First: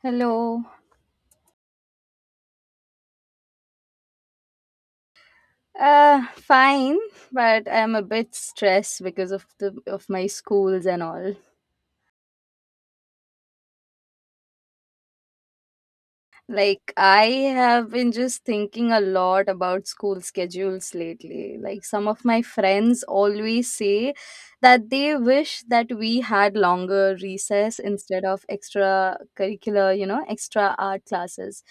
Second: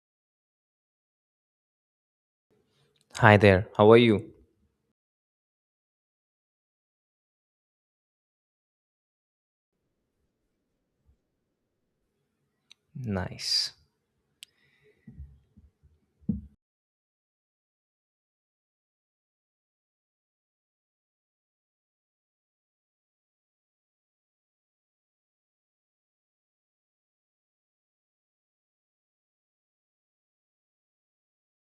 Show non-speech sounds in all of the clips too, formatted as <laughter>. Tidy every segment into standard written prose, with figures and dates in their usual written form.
Hello. Hi there, how are you? Fine, but I'm a bit stressed because of my schools and all. Nice. I have been just thinking a lot about school schedules lately. Like some of my friends always say that they wish that we had longer recess instead of extra curricular, you know, extra art classes.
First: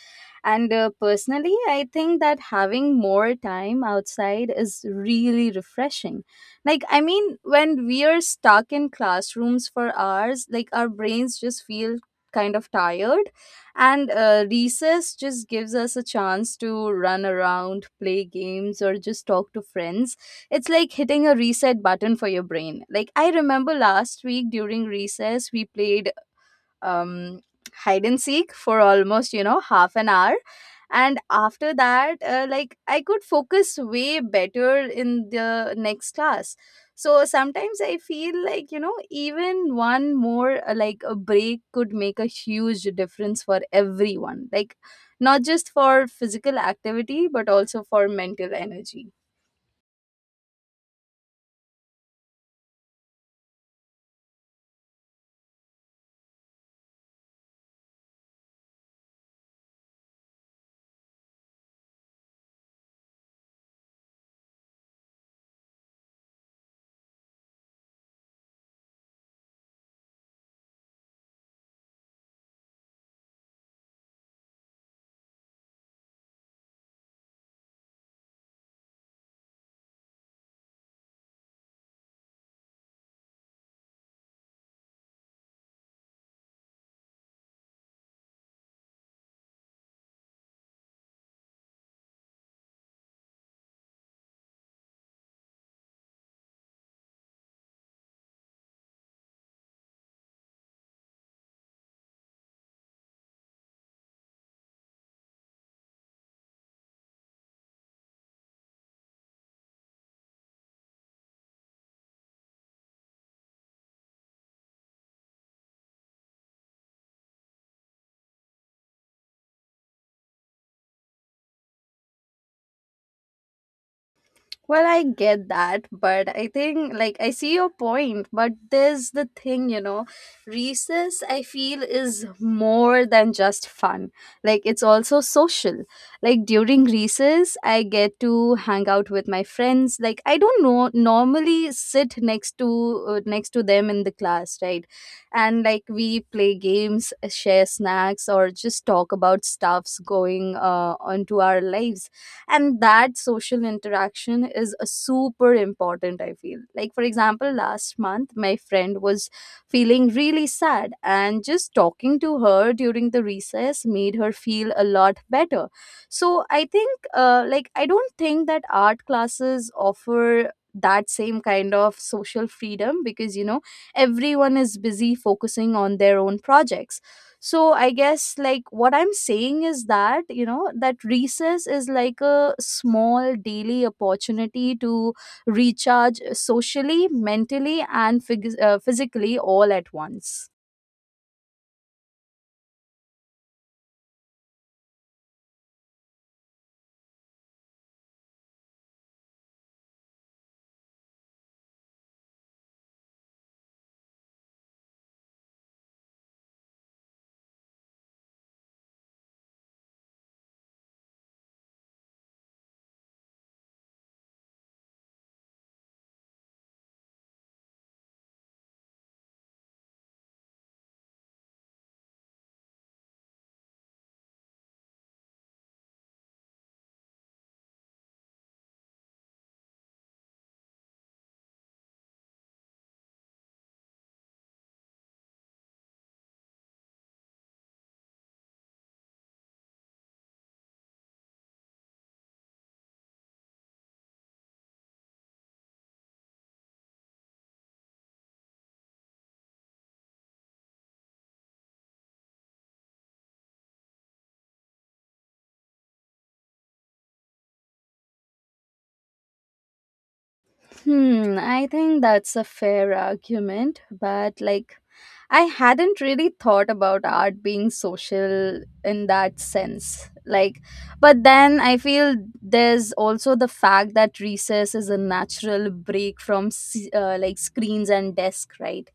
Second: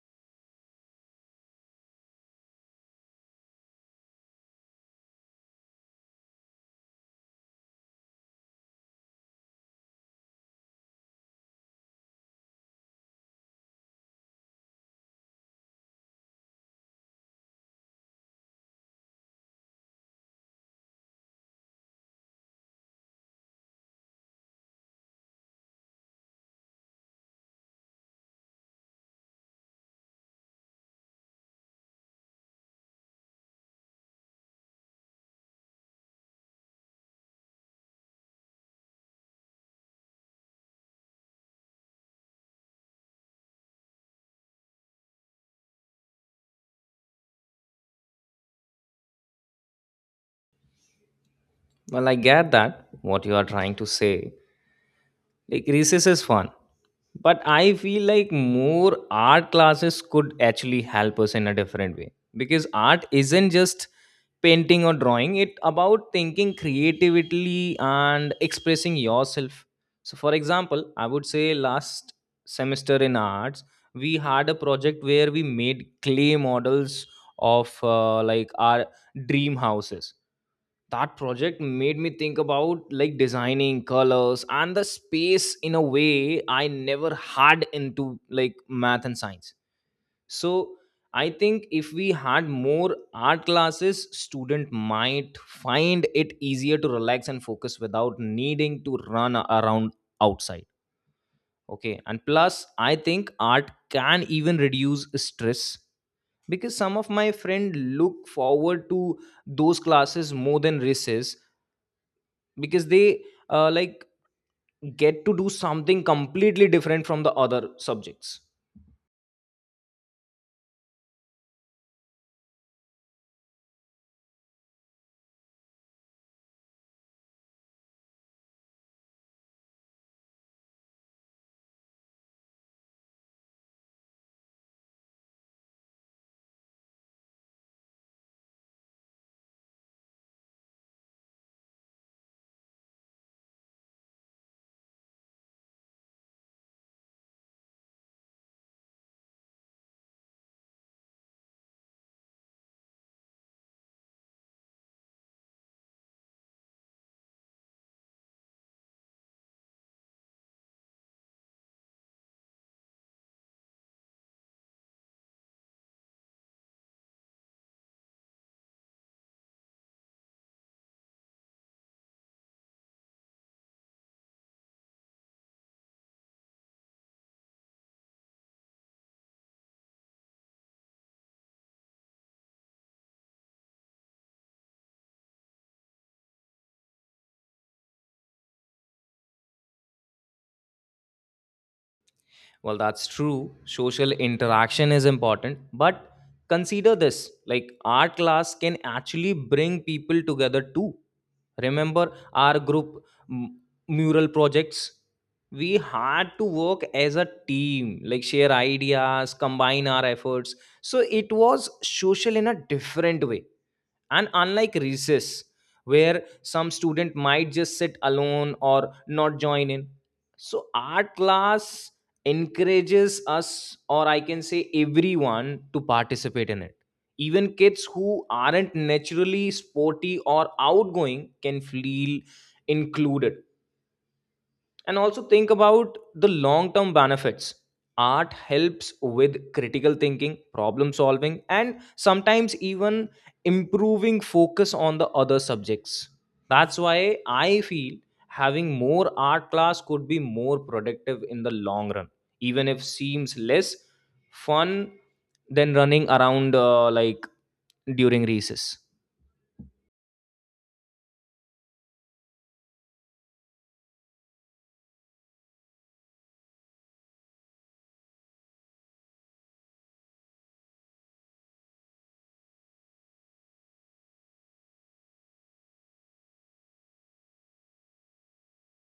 And personally, I think that having more time outside is really refreshing. Like, I mean, when we are stuck in classrooms for hours, like our brains just feel kind of tired. And recess just gives us a chance to run around, play games, or just talk to friends. It's like hitting a reset button for your brain. Like, I remember last week during recess, we played um, hide and seek for almost half an hour, and after that like I could focus way better in the next class. So sometimes I feel like, you know, even one more like a break could make a huge difference for everyone, like not just for physical activity but also for mental energy. Well, I get that what you are trying to say, like recess is fun, but I feel like more art classes could actually help us in a different way, because art isn't just painting or drawing, it about thinking creatively and expressing yourself. So for example, I would say last semester in arts we had a project where we made clay models of like our dream houses. That project made me think about like designing colors and the space in a way I never had into like math and science. So I think if we had more art classes, student might find it easier to relax and focus without needing to run around outside. Okay, and plus I think art can even reduce stress, because some of my friend look forward to those classes more than races, because they like get to do something completely different from the other subjects. Well, I get that, but I think like I see your point, but there's the thing, you know, recess I feel is more than just fun. Like it's also social. Like during recess, I get to hang out with my friends. Like I don't know, normally sit next to next to them in the class, right? And like we play games, share snacks, or just talk about stuffs going onto our lives, and that social interaction is a super important, I feel. Like for example, last month my friend was feeling really sad, and just talking to her during the recess made her feel a lot better. So I think like I don't think that art classes offer that same kind of social freedom, because you know everyone is busy focusing on their own projects. So I guess like what I'm saying is that, you know, that recess is like a small daily opportunity to recharge socially, mentally, and physically all at once. Well, that's true, social interaction is important, but consider this, like art class can actually bring people together too. Remember our group m- mural projects? We had to work as a team, like share ideas, combine our efforts, so it was social in a different way. And unlike recess, where some student might just sit alone or not join in, so art class encourages us, or I can say everyone, to participate in it. Even kids who aren't naturally sporty or outgoing can feel included. And also think about the long term benefits. Art helps with critical thinking, problem solving, and sometimes even improving focus on the other subjects. That's why I feel having more art class could be more productive in the long run, even if seems less fun than running around like during recess. Hmm, I think that's a fair argument, but like I hadn't really thought about art being social in that sense. Like, but then I feel there's also the fact that recess is a natural break from like screens and desk, right?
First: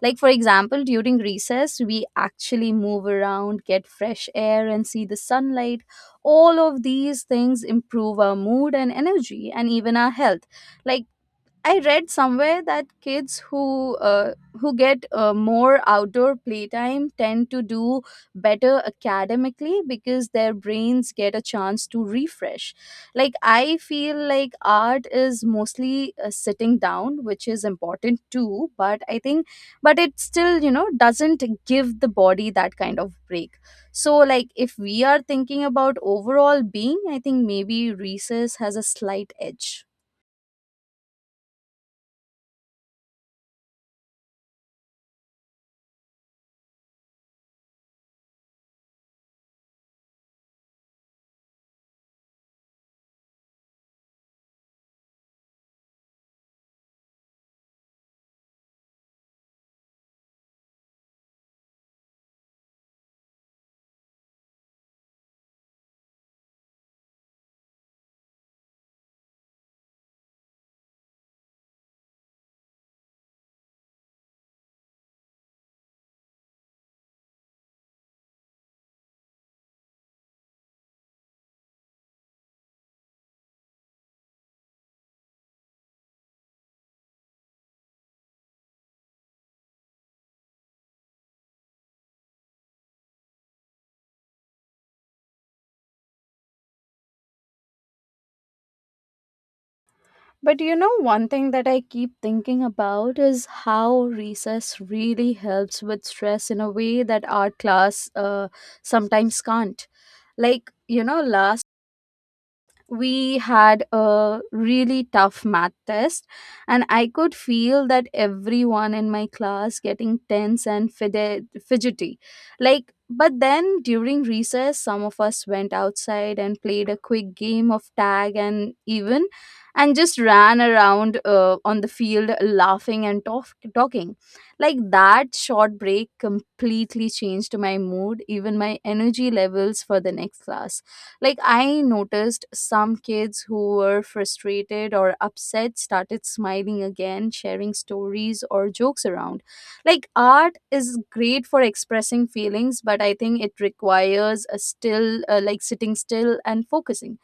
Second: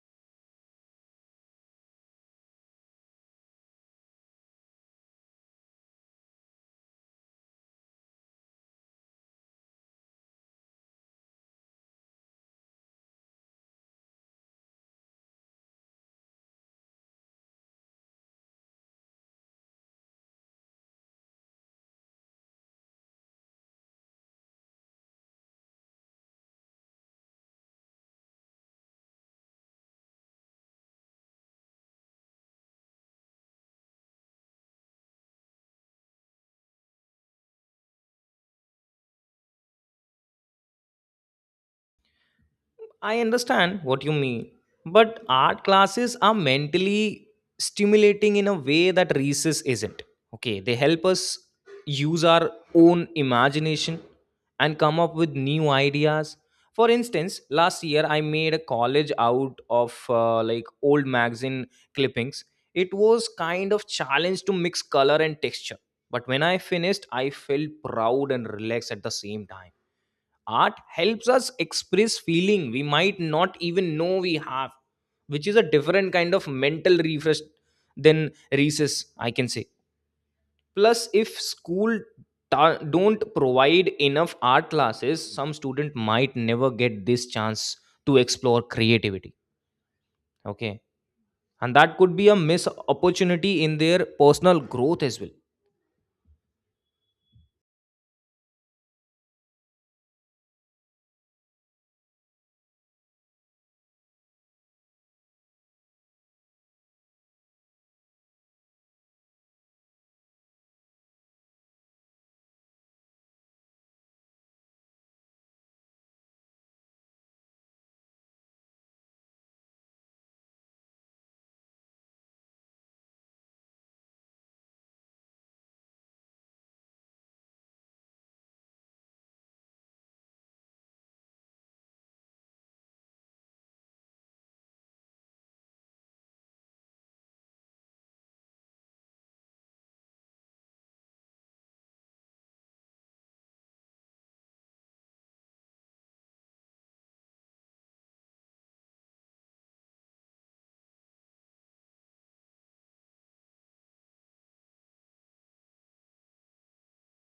Like, for example, during recess, we actually move around, get fresh air, and see the sunlight. All of these things improve our mood and energy and even our health. Like, I read somewhere that kids who get more outdoor playtime tend to do better academically, because their brains get a chance to refresh. Like I feel like art is mostly sitting down, which is important too. But it still, you know, doesn't give the body that kind of break. So like if we are thinking about overall being, I think maybe recess has a slight edge. I understand what you mean, but art classes are mentally stimulating in a way that recess isn't. Okay, they help us use our own imagination and come up with new ideas. For instance, last year I made a collage out of like old magazine clippings. It was kind of challenge to mix color and texture, but when I finished, I felt proud and relaxed at the same time. Art helps us express feeling we might not even know we have, which is a different kind of mental refresh than recess, I can say. Plus, if school don't provide enough art classes, some student might never get this chance to explore creativity. Okay, and that could be a missed opportunity in their personal growth as well. But you know, one thing that I keep thinking about is how recess really helps with stress in a way that art class sometimes can't. Like, you know, last we had a really tough math test, and I could feel that everyone in my class getting tense and fidgety. Like but then during recess some of us went outside and played a quick game of tag, and even and just ran around on the field laughing and talking. Like that short break completely changed my mood, even my energy levels for the next class. Like, I noticed some kids who were frustrated or upset started smiling again, sharing stories or jokes around. Like, art is great for expressing feelings, but I think it requires a still, like, sitting still and focusing,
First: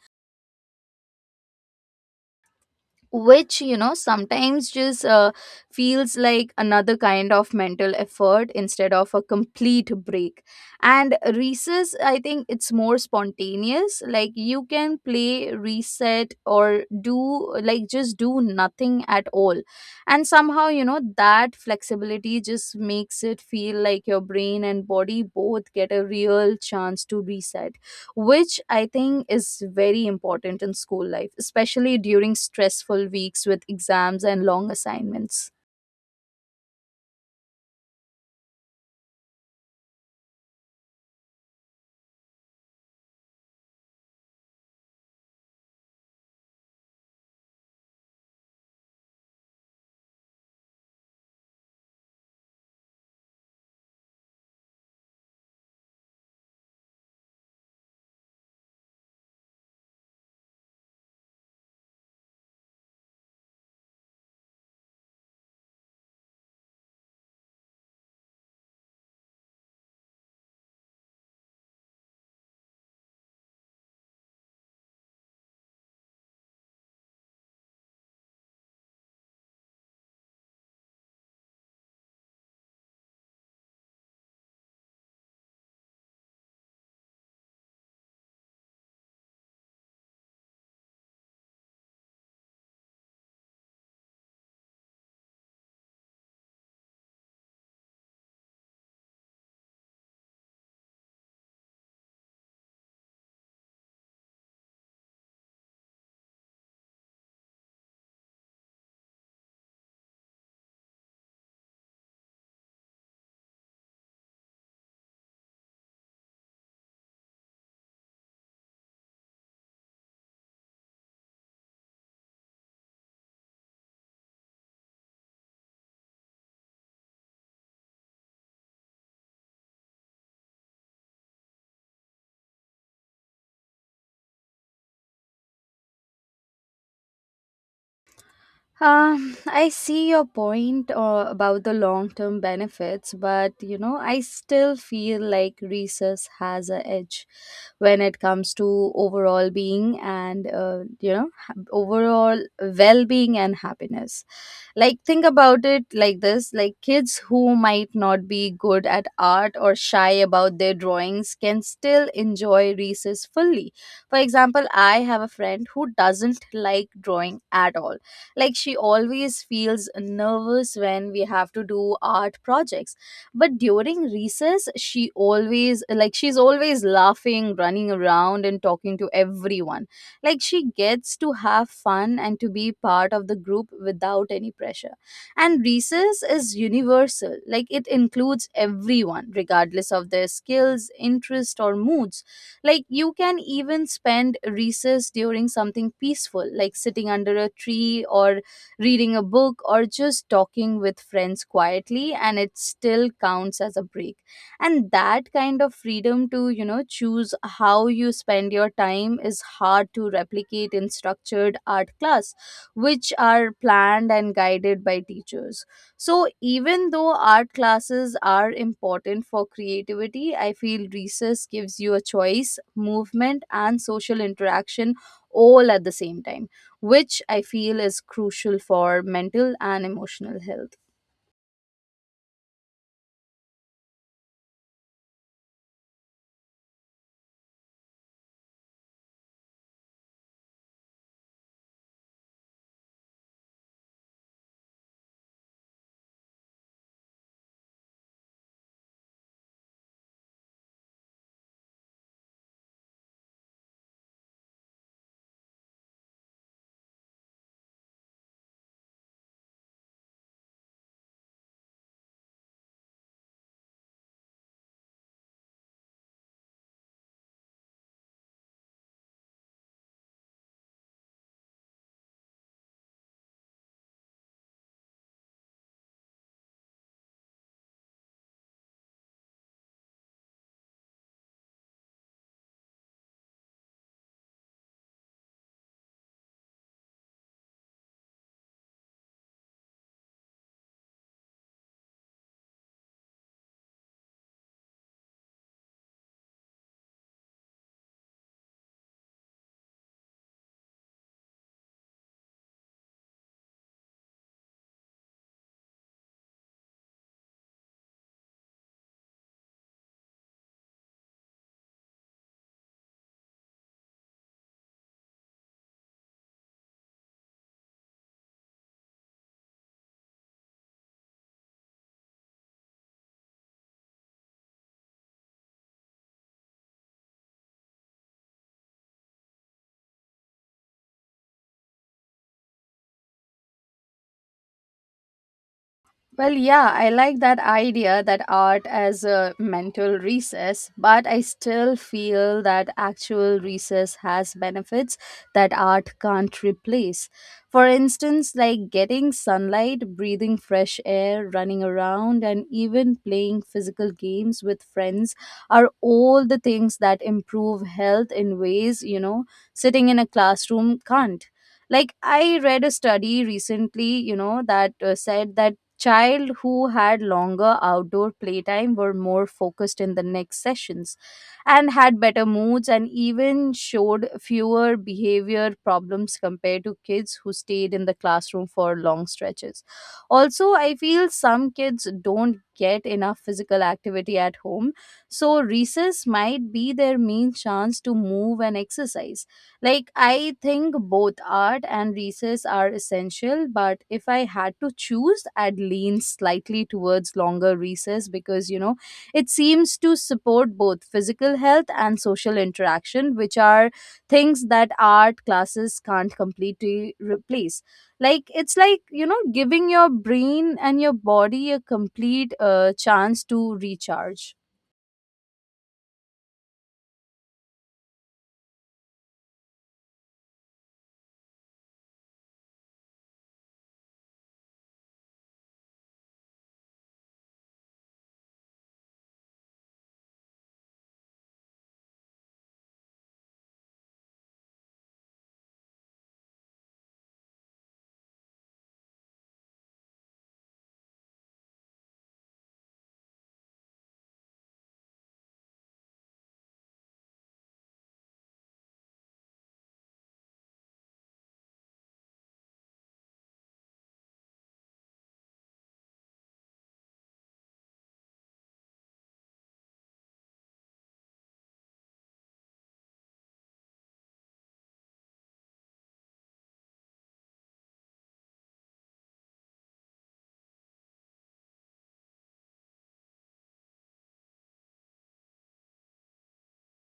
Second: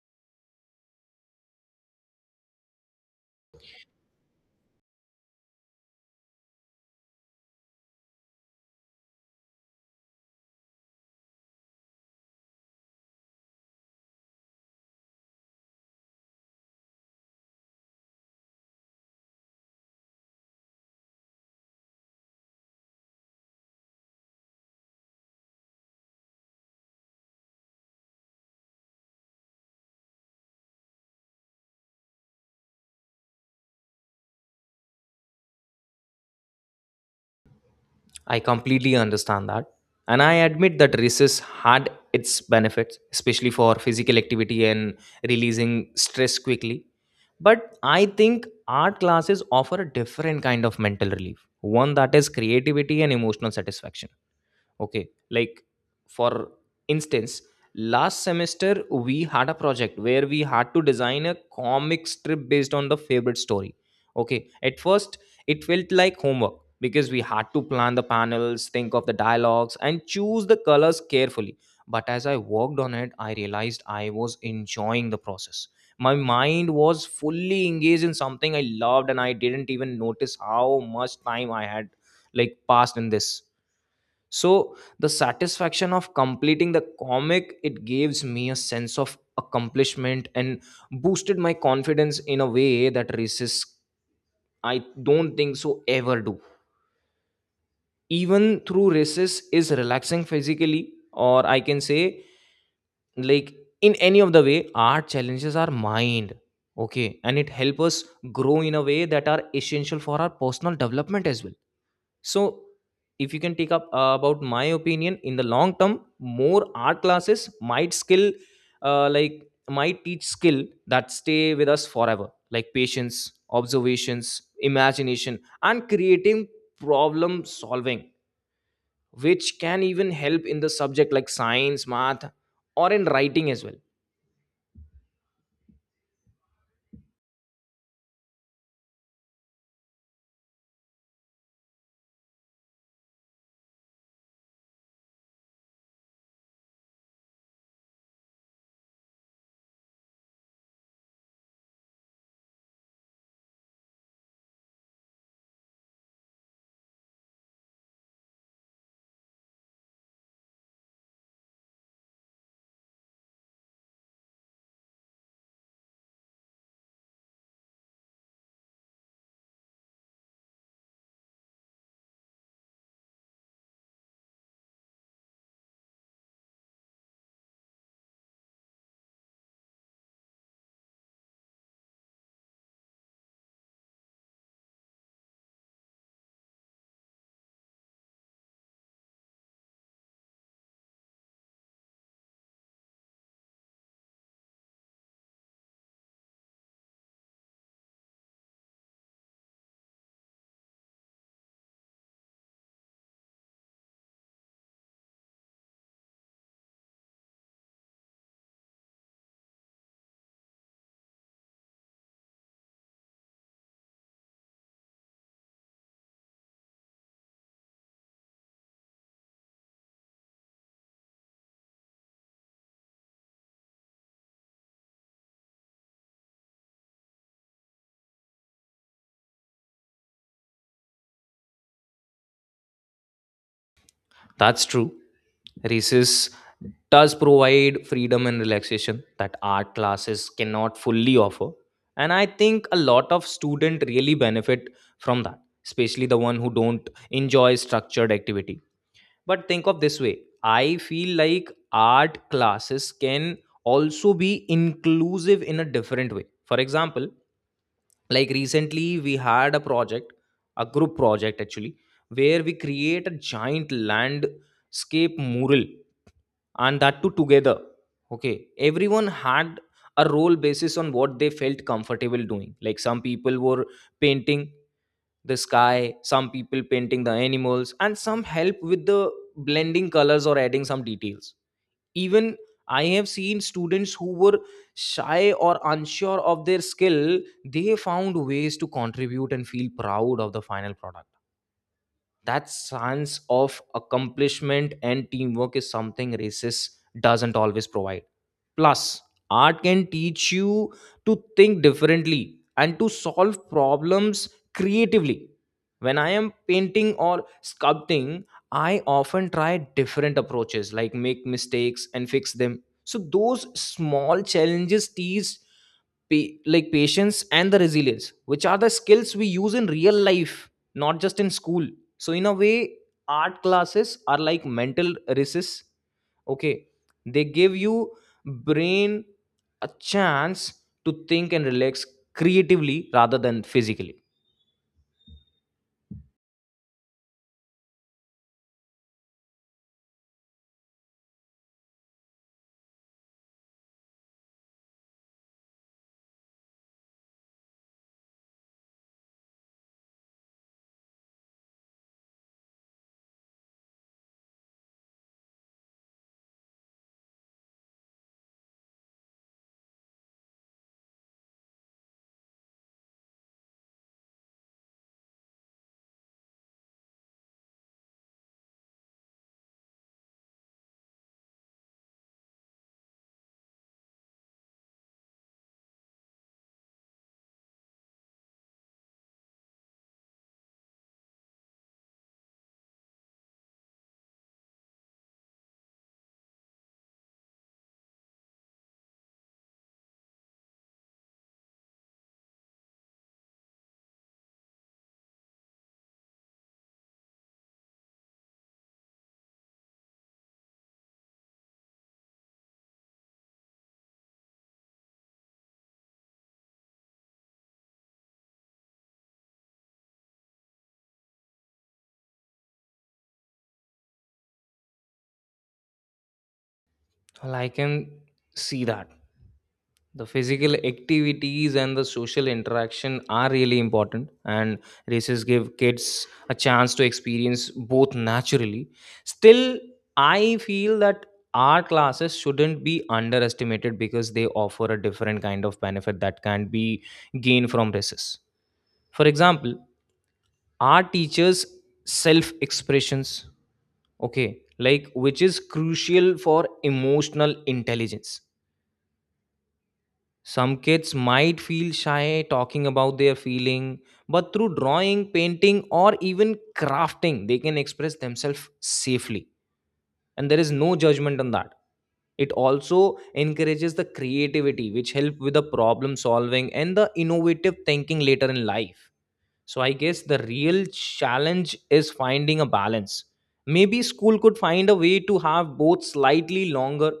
which you know sometimes just feels like another kind of mental effort instead of a complete break. And recess, I think it's more spontaneous, like you can play reset or do like just do nothing at all, and somehow, you know, that flexibility just makes it feel like your brain and body both get a real chance to reset, which I think is very important in school life, especially during stressful weeks with exams and long assignments. I completely understand that. And I admit that races had its benefits, especially for physical activity and releasing stress quickly. But I think art classes offer a different kind of mental relief, one that is creativity and emotional satisfaction. Okay, like for instance, last semester we had a project where we had to design a comic strip based on the favorite story. Okay, at first it felt like homework because we had to plan the panels, think of the dialogues, and choose the colors carefully. But as I worked on it, I realized I was enjoying the process. My mind was fully engaged in something I loved, and I didn't even notice how much time I had like passed in this. So the satisfaction of completing the comic, it gives me a sense of accomplishment and boosted my confidence in a way that races I don't think so ever do. Even through races is relaxing physically, or I can say, like, in any of the way, art challenges our mind. Okay, and it helps us grow in a way that are essential for our personal development as well. So if you can take up about my opinion, in the long term more art classes might skill like might teach skill that stay with us forever, like patience, observations, imagination, and creating problem solving, which can even help in the subject like science, math, or in writing as well. I see your point about the long term benefits, but you know, I still feel like research has a edge when it comes to overall being and you know, overall well being and happiness. Like, think about it like this, like kids who might not be good at art or shy about their drawings can still enjoy research fully. For example, I have a friend who doesn't like drawing at all, like she always feels nervous when we have to do art projects. But during recess, she's always laughing, running around, and talking to everyone. Like she gets to have fun and to be part of the group without any pressure. And recess is universal. Like it includes everyone regardless of their skills, interest, or moods. Like you can even spend recess during something peaceful, like sitting under a tree or reading a book or just talking with friends quietly, and it still counts as a break. And that kind of freedom to, you know, choose how you spend your time is hard to replicate in structured art class, which are planned and guided by teachers. So, even though art classes are important for creativity, I feel recess gives you a choice, movement, and social interaction all at the same time, which I feel is crucial for mental and emotional health. That's true. Recess does provide freedom and relaxation that art classes cannot fully offer. And I think a lot of students really benefit from that, especially the one who don't enjoy structured activity. But think of this way, I feel like art classes can also be inclusive in a different way. For example, like recently we had a project, a group project actually, where we create a giant landscape mural, and that too together. Okay, everyone had a role basis on what they felt comfortable doing, like some people were painting the sky, some people painting the animals, and some help with the blending colors or adding some details. Even, I have seen students who were shy or unsure of their skill, they found ways to contribute and feel proud of the final product. That sense of accomplishment and teamwork is something races doesn't always provide. Plus, art can teach you to think differently and to solve problems creatively. When I am painting or sculpting, I often try different approaches, like make mistakes and fix them. So those small challenges teach like patience and the resilience, which are the skills we use in real life, not just in school. So in a way, art classes are like mental recess. Okay, they give you brain a chance to think and relax creatively rather than physically. Well, yeah, I like that idea that art as a mental recess, but I still feel that actual recess has benefits that art can't replace. For instance, like getting sunlight, breathing fresh air, running around, and even playing physical games with friends are all the things that improve health in ways, you know, sitting in a classroom can't. Like I read a study recently, you know, that said that child who had longer outdoor playtime were more focused in the next sessions and had better moods and even showed fewer behavior problems compared to kids who stayed in the classroom for long stretches. Also, I feel some kids don't get enough physical activity at home, so recess might be their main chance to move and exercise. Like, I think both art and recess are essential, but if I had to choose, I'd lean slightly towards longer recess because, you know, it seems to support both physical health and social interaction, which are things that art classes can't completely replace. Like, it's like, you know, giving your brain and your body a complete chance to recharge. Well, I can see that the physical activities and the social interaction are really important, and races give kids a chance to experience both naturally. Still, I feel that art classes shouldn't be underestimated, because they offer a different kind of benefit that can be gained from races. For example, art teaches self expressions, okay, like which is crucial for emotional intelligence. Some kids might feel shy talking about their feeling, but through drawing, painting, or even crafting, they can express themselves safely. And there is no judgment on that. It also encourages the creativity, which help with the problem solving and the innovative thinking later in life. So I guess the real challenge is finding a balance. Maybe school could find a way to have both slightly longer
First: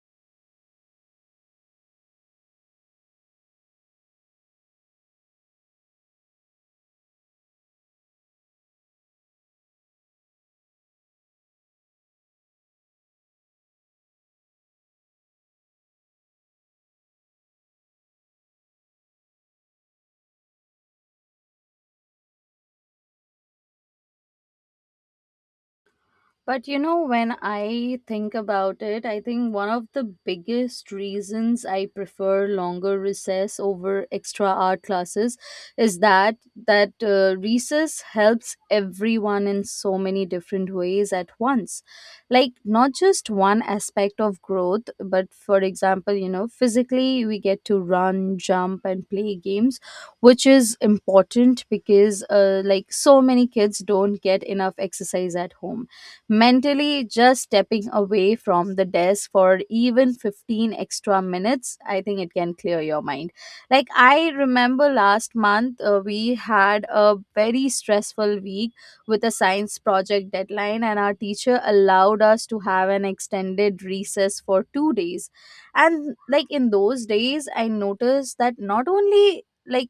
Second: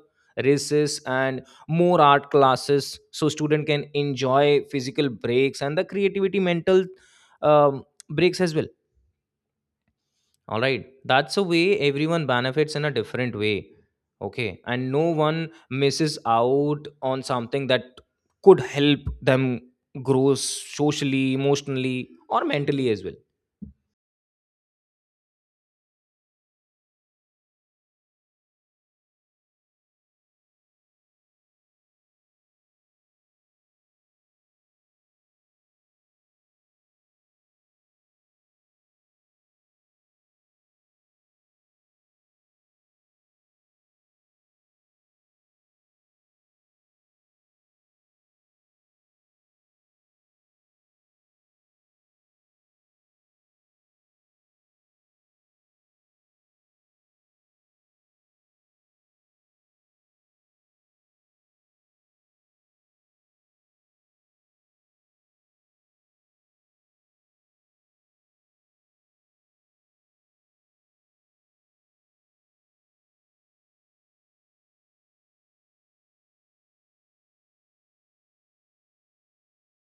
races and more art classes, so student can enjoy physical breaks and the creativity mental um, breaks as well. All right, that's a way everyone benefits in a different way. Okay, and no one misses out on something that could help them grow socially, emotionally, or mentally as well. But you know, when I think about it, I think one of the biggest reasons I prefer longer recess over extra art classes is that recess helps everyone in so many different ways at once. Like not just one aspect of growth, but for example, you know, physically we get to run, jump, and play games, which is important because like so many kids don't get enough exercise at home. Mentally, just stepping away from the desk for even 15 extra minutes, I think it can clear your mind. Like I remember last month we had a very stressful week with a science project deadline, and our teacher allowed us to have an extended recess for 2 days. And like in those days I noticed that not only like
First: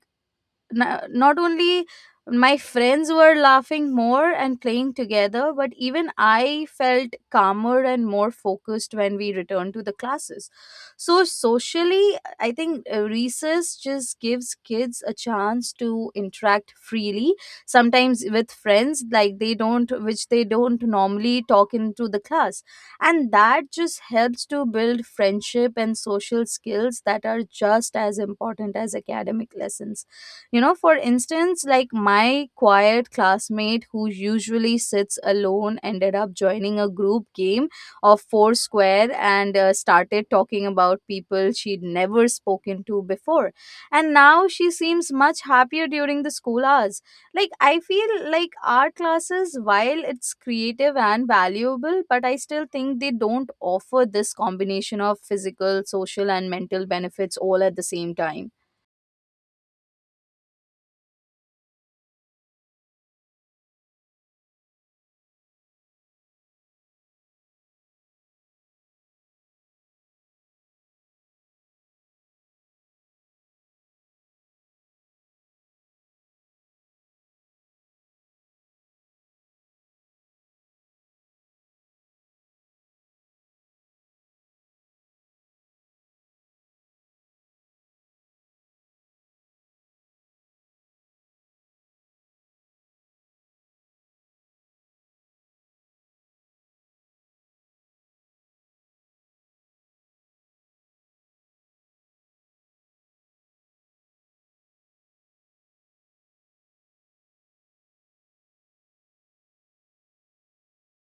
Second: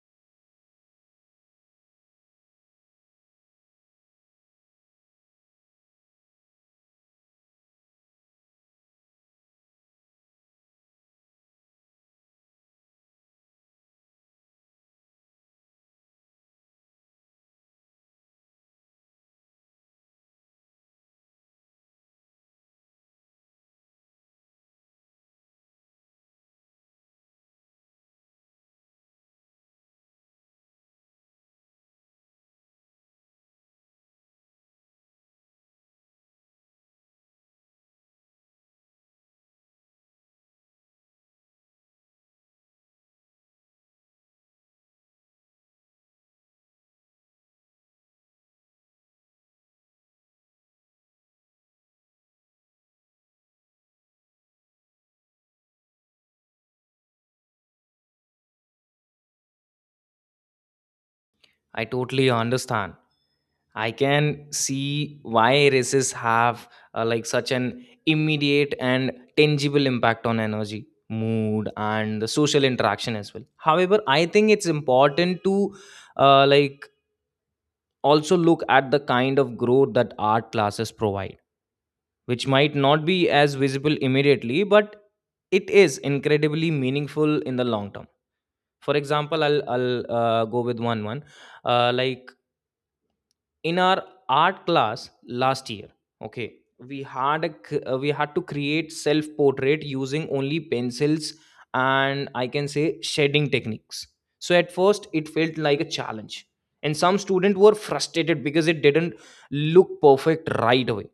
n- not only my friends were laughing more and playing together, but even I felt calmer and more focused when we returned to the classes. So, socially, I think recess just gives kids a chance to interact freely, sometimes with friends, like they don't, which they don't normally talk into the class. And that just helps to build friendship and social skills that are just as important as academic lessons. You know, for instance, like my quiet classmate who usually sits alone ended up joining a group game of Foursquare, and started talking about people she'd never spoken to before. And now she seems much happier during the school hours. Like, I feel like art classes, while it's creative and valuable, but I still think they don't offer this combination of physical, social, and mental benefits all at the same time. I totally understand. I can see why races have like such an immediate and tangible impact on energy, mood, and the social interaction as well. However, I think it's important to like also look at the kind of growth that art classes provide, which might not be as visible immediately, but it is incredibly meaningful in the long term. For example, I'll go with one like in our art class last year. Okay, we had a we had to create self portrait using only pencils, and I can say shading techniques. So at first it felt like a challenge, and some students were frustrated because it didn't look perfect right away.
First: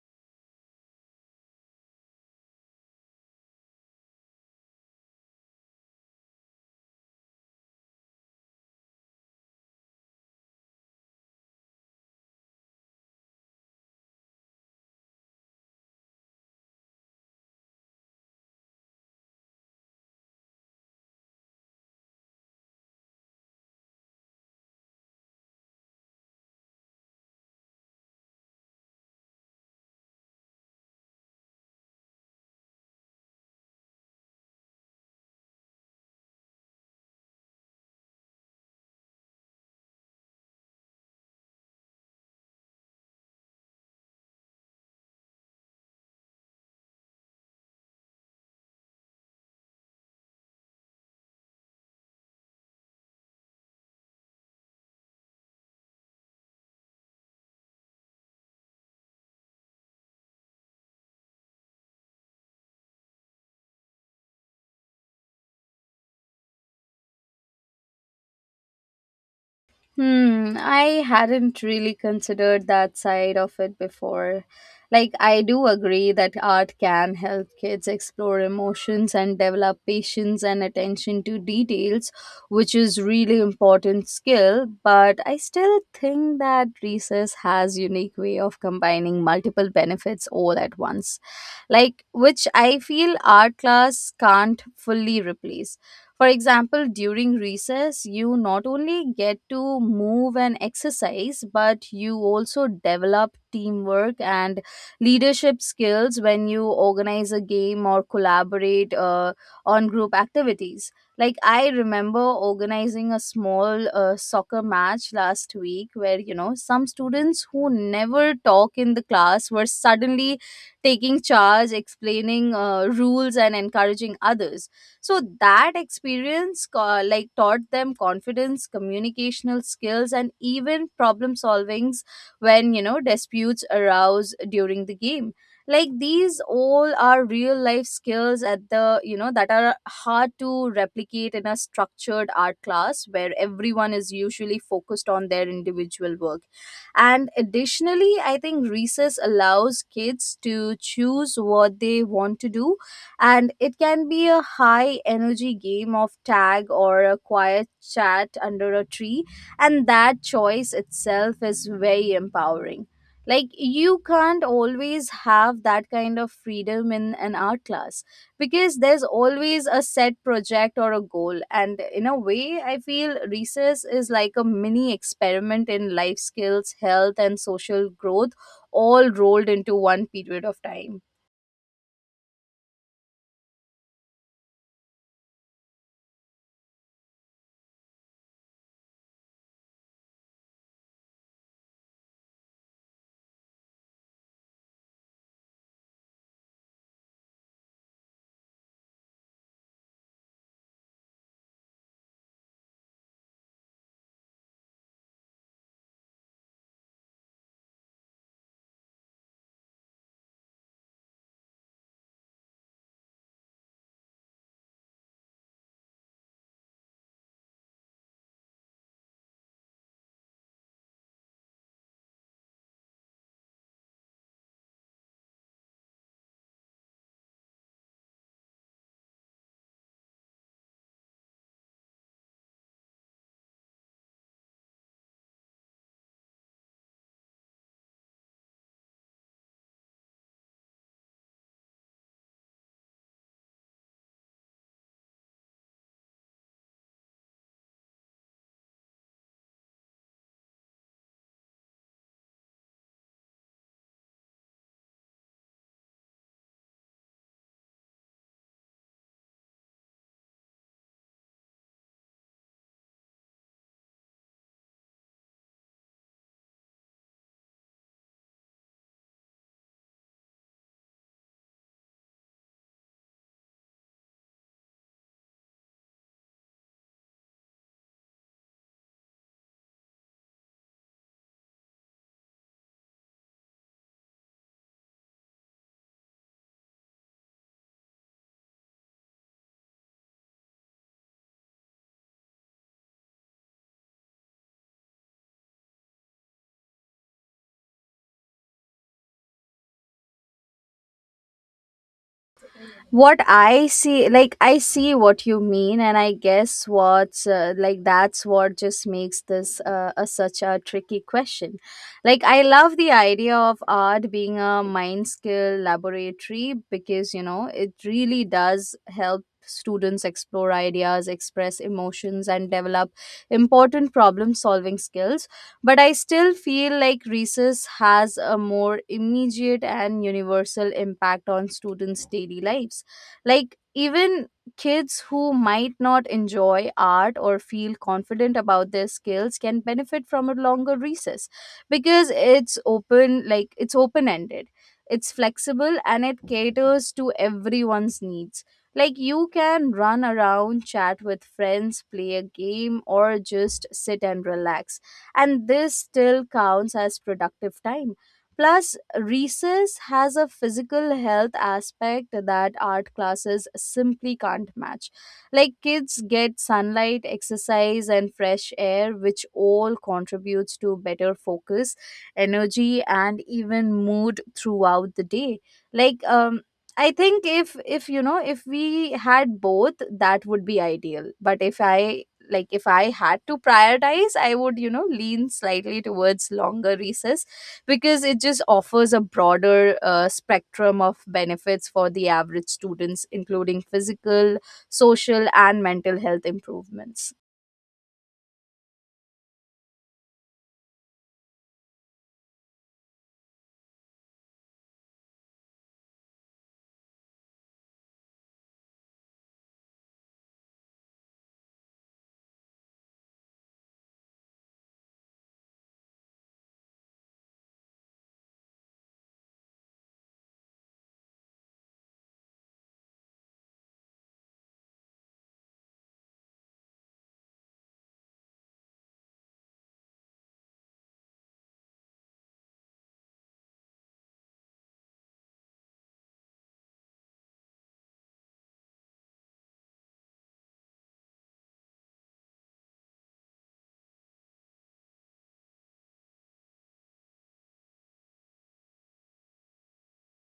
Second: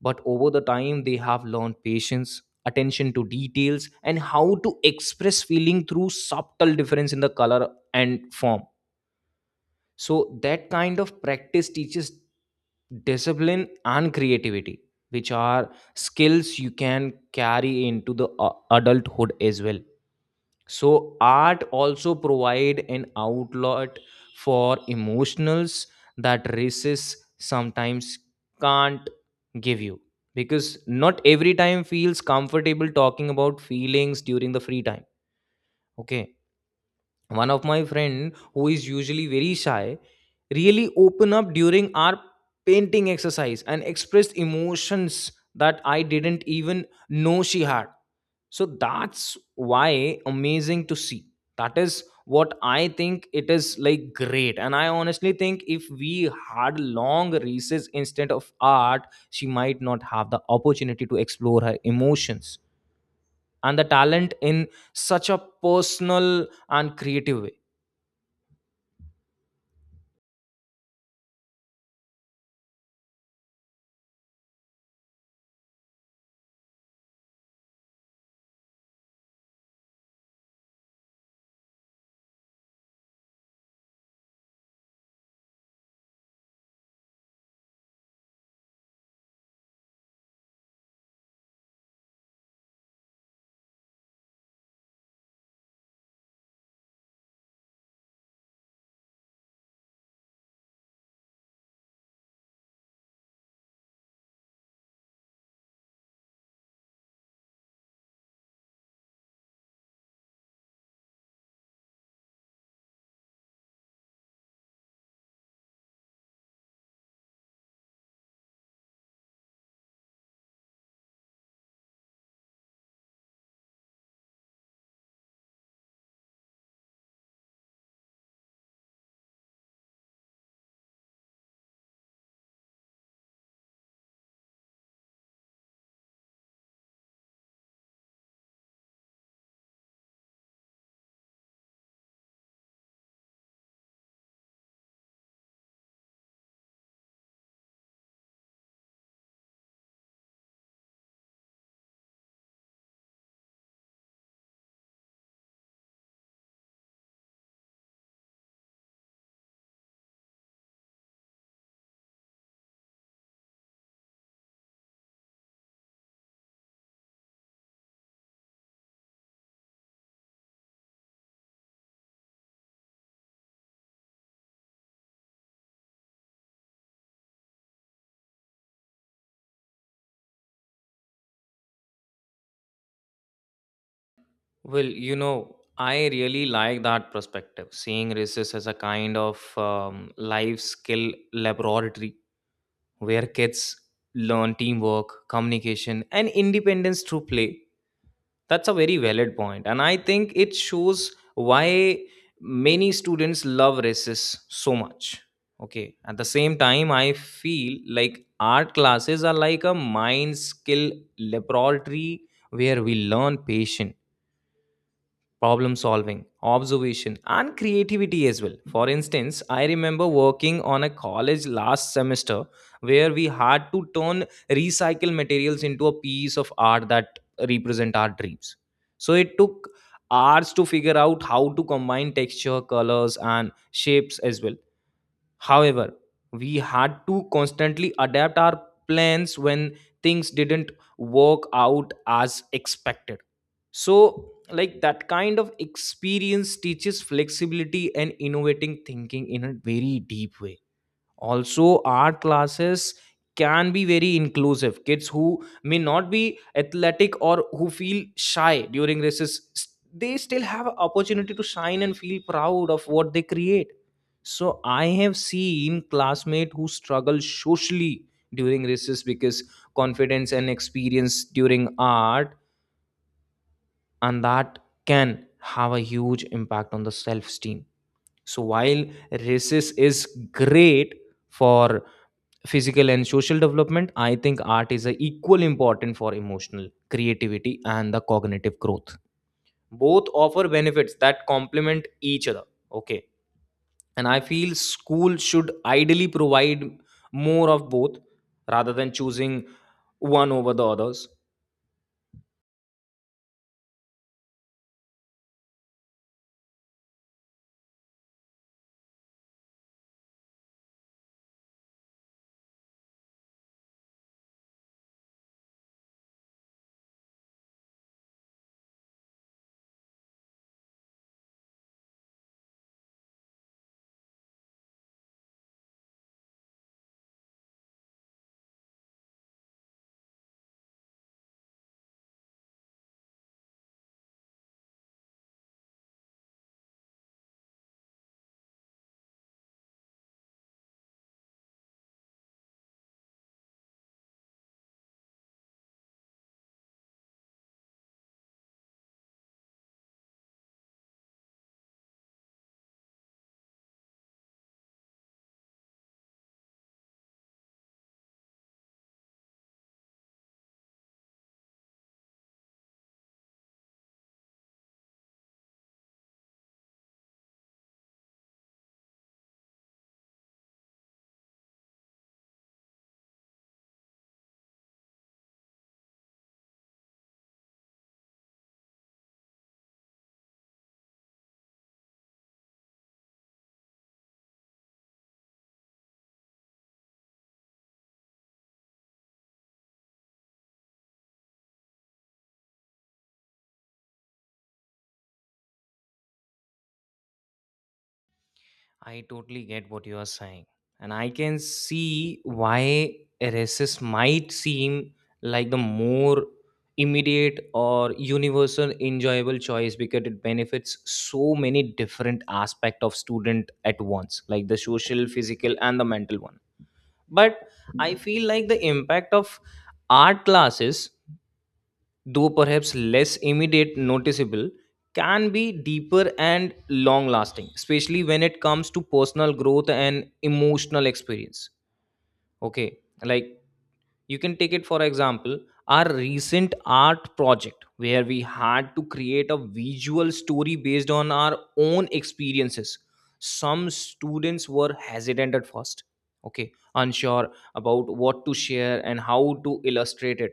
But over the time they have learned patience, attention to details, and how to express feeling through subtle difference in the color and form. So that kind of practice teaches discipline and creativity, which are skills you can carry into the adulthood as well. So art also provide an outlet for emotionals that races sometimes can't give you, because not every time feels comfortable talking about feelings during the free time. Okay, one of my friend who is usually very shy, really open up during our painting exercise and expressed emotions that I didn't even know she had. So that's why amazing to see. That is what I think, it is like great, and I honestly think if we had long recess instead of art, she might not have the opportunity to explore her emotions and the talent in such a personal and creative way. Hmm, I hadn't really considered that side of it before. Like, I do agree that art can help kids explore emotions and develop patience and attention to details, which is really important skill, but I still think that recess has unique way of combining multiple benefits all at once. Like, which I feel art class can't fully replace. For example, during recess, you not only get to move and exercise, but you also develop teamwork and leadership skills when you organize a game or collaborate on group activities. Like, I remember organizing a small soccer match last week where, you know, some students who never talk in the class were suddenly taking charge, explaining rules, and encouraging others. So that experience like taught them confidence, communicational skills, and even problem solvings when disputes arouse during the game. Like, these all are real life skills at the you know that are hard to replicate in a structured art class where everyone is usually focused on their individual work. And additionally, I think recess allows kids to choose what they want to do, and it can be a high energy game of tag or a quiet chat under a tree, and that choice itself is very empowering. Like, you can't always have that kind of freedom in an art class because there's always a set project or a goal. And in a way, I feel recess is like a mini experiment in life skills, health, and social growth, all rolled into one period of time. Well, you know, I really like that perspective, seeing races as a kind of life skill laboratory where kids learn teamwork, communication, and independence through play. That's a very valid point, and I think it shows why many students love races so much. Okay, at the same time, I feel like art classes are like a mind skill laboratory where we learn patience, problem solving, observation, and creativity as well. For instance, I remember working on a college last semester where we had to turn recycled materials into a piece of art that represent our dreams. So it took hours to figure out how to combine texture, colors, and shapes as well. However, we had to constantly adapt our plans when things didn't work out as expected. So, like that kind of experience teaches flexibility and innovating thinking in a very deep way. Also, art classes can be very inclusive. Kids who may not be athletic or who feel shy during races, s- they still have an opportunity to shine and feel proud of what they create. So I have seen classmates who struggle socially during races, because confidence and experience during art, and that can have a huge impact on the self-esteem. So while races is great for physical and social development, I think art is a equal important for emotional creativity and the cognitive growth. Both offer benefits that complement each other. Okay, and I feel school should ideally provide more of both, rather than choosing one over the others. What I see like I see what you mean, and I guess what's like that's what just makes this such a tricky question. Like, I love the idea of art being a mind skill laboratory because, you know, it really does help students explore ideas, express emotions, and develop important problem solving skills. But I still feel like recess has a more immediate and universal impact on students daily lives. Like, even kids who might not enjoy art or feel confident about their skills can benefit from a longer recess because it's open ended, it's flexible, and it caters to everyone's needs. Like, you can run around, chat with friends, play a game, or just sit and relax, and this still counts as productive time. Plus, recess has a physical health aspect that art classes simply can't match. Like, kids get sunlight, exercise, and fresh air, which all contributes to better focus, energy, and even mood throughout the day. Like, um, I think if, you know, if we had both, that would be ideal, but if I had to prioritize, I would, you know, lean slightly towards longer recess because it just offers a broader spectrum of benefits for the average students, including physical, social, and mental health improvements. I totally get what you are saying. And I can see why RSS might seem like the more immediate or universal enjoyable choice, because it benefits so many different aspect of student at once, like the social, physical, and the mental one. But I feel like the impact of art classes, though perhaps less immediate noticeable, can be deeper and long lasting, especially when it comes to personal growth and emotional experience. Okay, like you can take it for example, our recent art project where we had to create a visual story based on our own experiences. Some students were hesitant at first, okay, unsure about what to share and how to illustrate it.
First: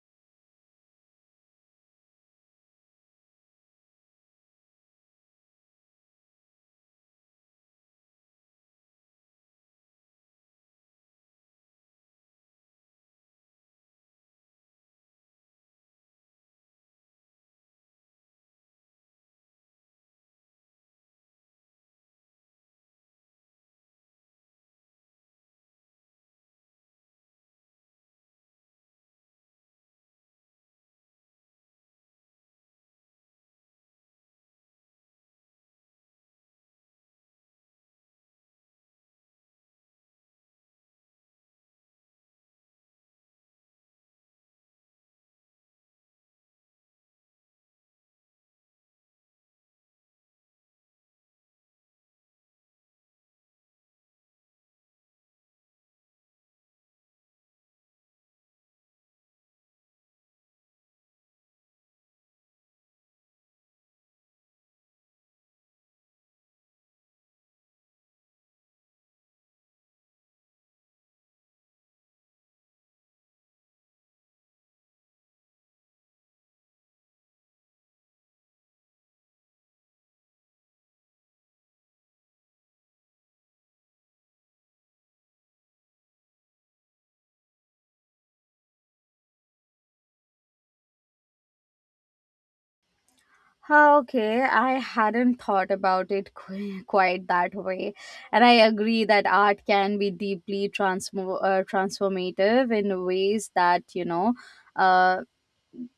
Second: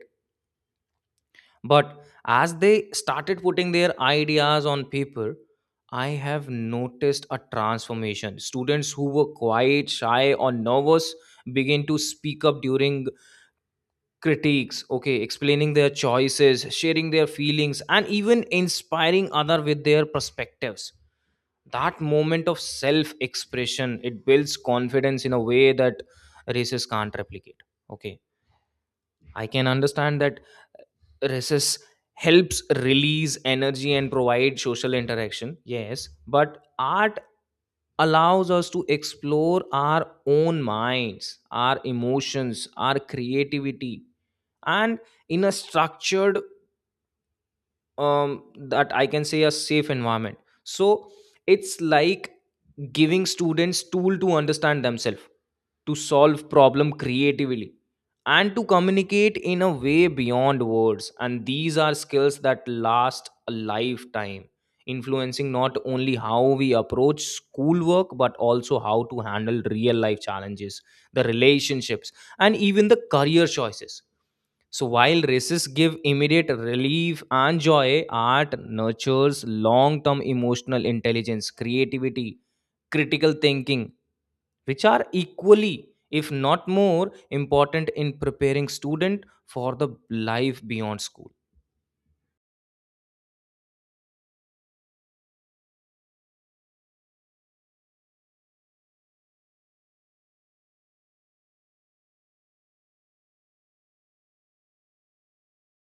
But as they started putting their ideas on paper, I have noticed a transformation. Students who were quiet, shy, or nervous begin to speak up during critiques, okay, explaining their choices, sharing their feelings, and even inspiring other with their perspectives. That moment of self expression, it builds confidence in a way that races can't replicate. Okay, I can understand that recess helps release energy and provide social interaction. Yes, but art allows us to explore our own minds, our emotions, our creativity, and in a structured that I can say a safe environment. So it's like giving students tool to understand themselves, to solve problem creatively, and to communicate in a way beyond words. And these are skills that last a lifetime, influencing not only how we approach schoolwork but also how to handle real life challenges, the relationships, and even the career choices. So while races give immediate relief and joy, art nurtures long term emotional intelligence, creativity, critical thinking, which are equally, if not more, important in preparing student for the life beyond school. Okay, I hadn't thought about it <laughs> quite that way. And I agree that art can be deeply transformative in ways that, you know, uh,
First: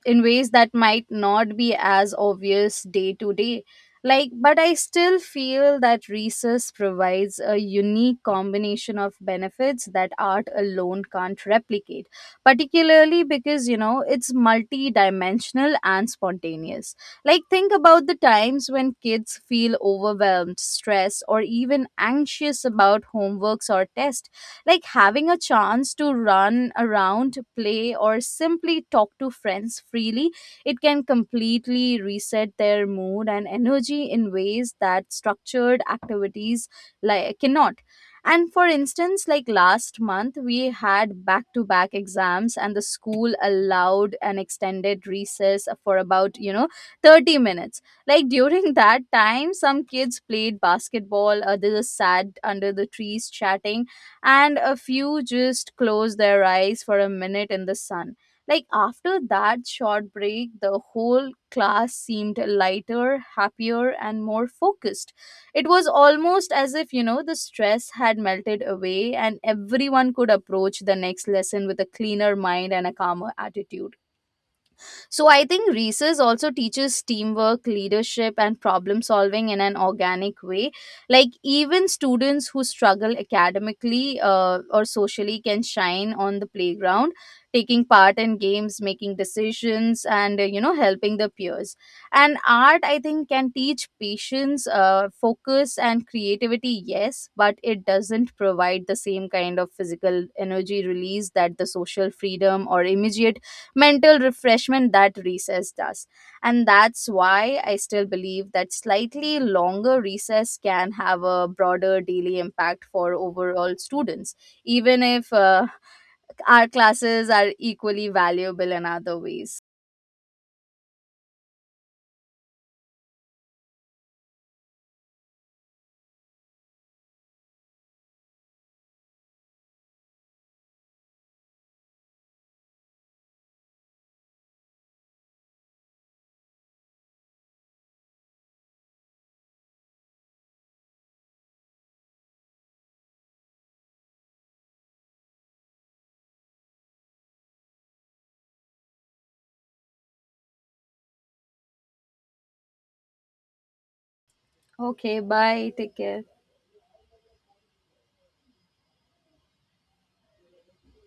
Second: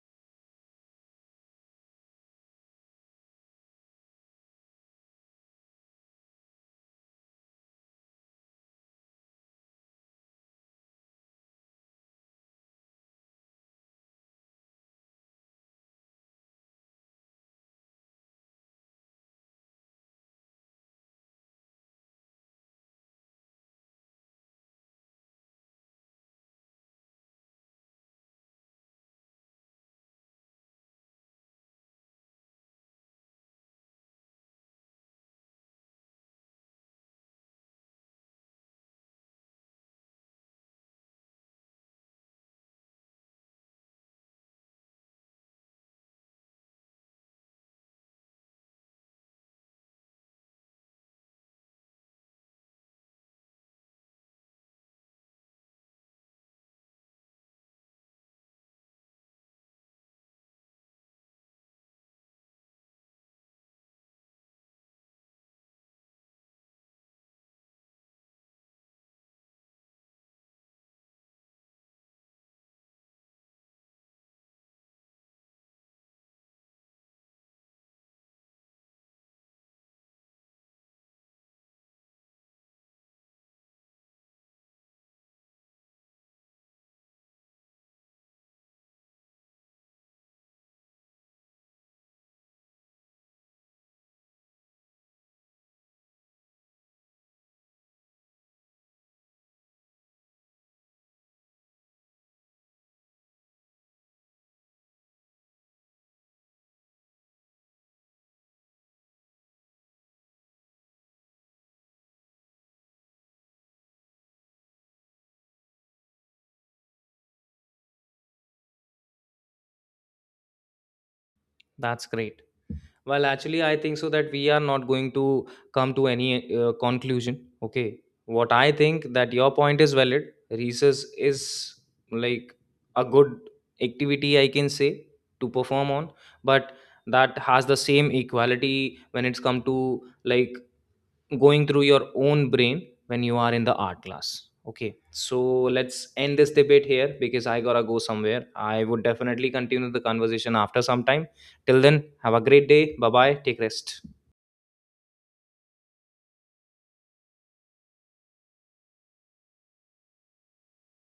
in ways that might not be as obvious day to day. Like, but I still feel that research provides a unique combination of benefits that art alone can't replicate, particularly because, you know, it's multi-dimensional and spontaneous. Like, think about the times when kids feel overwhelmed, stressed, or even anxious about homeworks or tests. Like, having a chance to run around, play, or simply talk to friends freely, it can completely reset their mood and energy in ways that structured activities like cannot. And for instance, like last month, we had back to back exams, and the school allowed an extended recess for about, you know, 30 minutes. Like, during <laughs> that time, some kids played basketball, others sat under the trees chatting, and a few just close their eyes for a minute in the sun. Like, after that short break, the whole class seemed lighter, happier, and more focused. It was almost as if, you know, the stress had melted away and everyone could approach the next lesson with a cleaner mind and a calmer attitude. So I think Reese's also teaches teamwork, leadership, and problem solving in an organic way. Like, even students who struggle academically or socially can shine on the playground, taking part in games, making decisions, and, you know, helping the peers. And art, I think, can teach patience, focus, and creativity. Yes, but it doesn't provide the same kind of physical energy release, that the social freedom or immediate mental refreshment that recess does. And that's why I still believe that slightly longer recess can have a broader daily impact for overall students, even if, our classes are equally valuable in other ways. That's great. Well, actually, I think so that we are not going to come to any conclusion. Okay, what I think that your point is valid. Recess is like a good activity, I can say, to perform on, but that has the same equality when it's come to, like, going through your own brain when you are in the art class. Okay, so let's end this debate here because I gotta go somewhere. I would definitely continue the conversation after some time. Till then, have a great day. Bye bye, take rest. Okay, bye. Take care.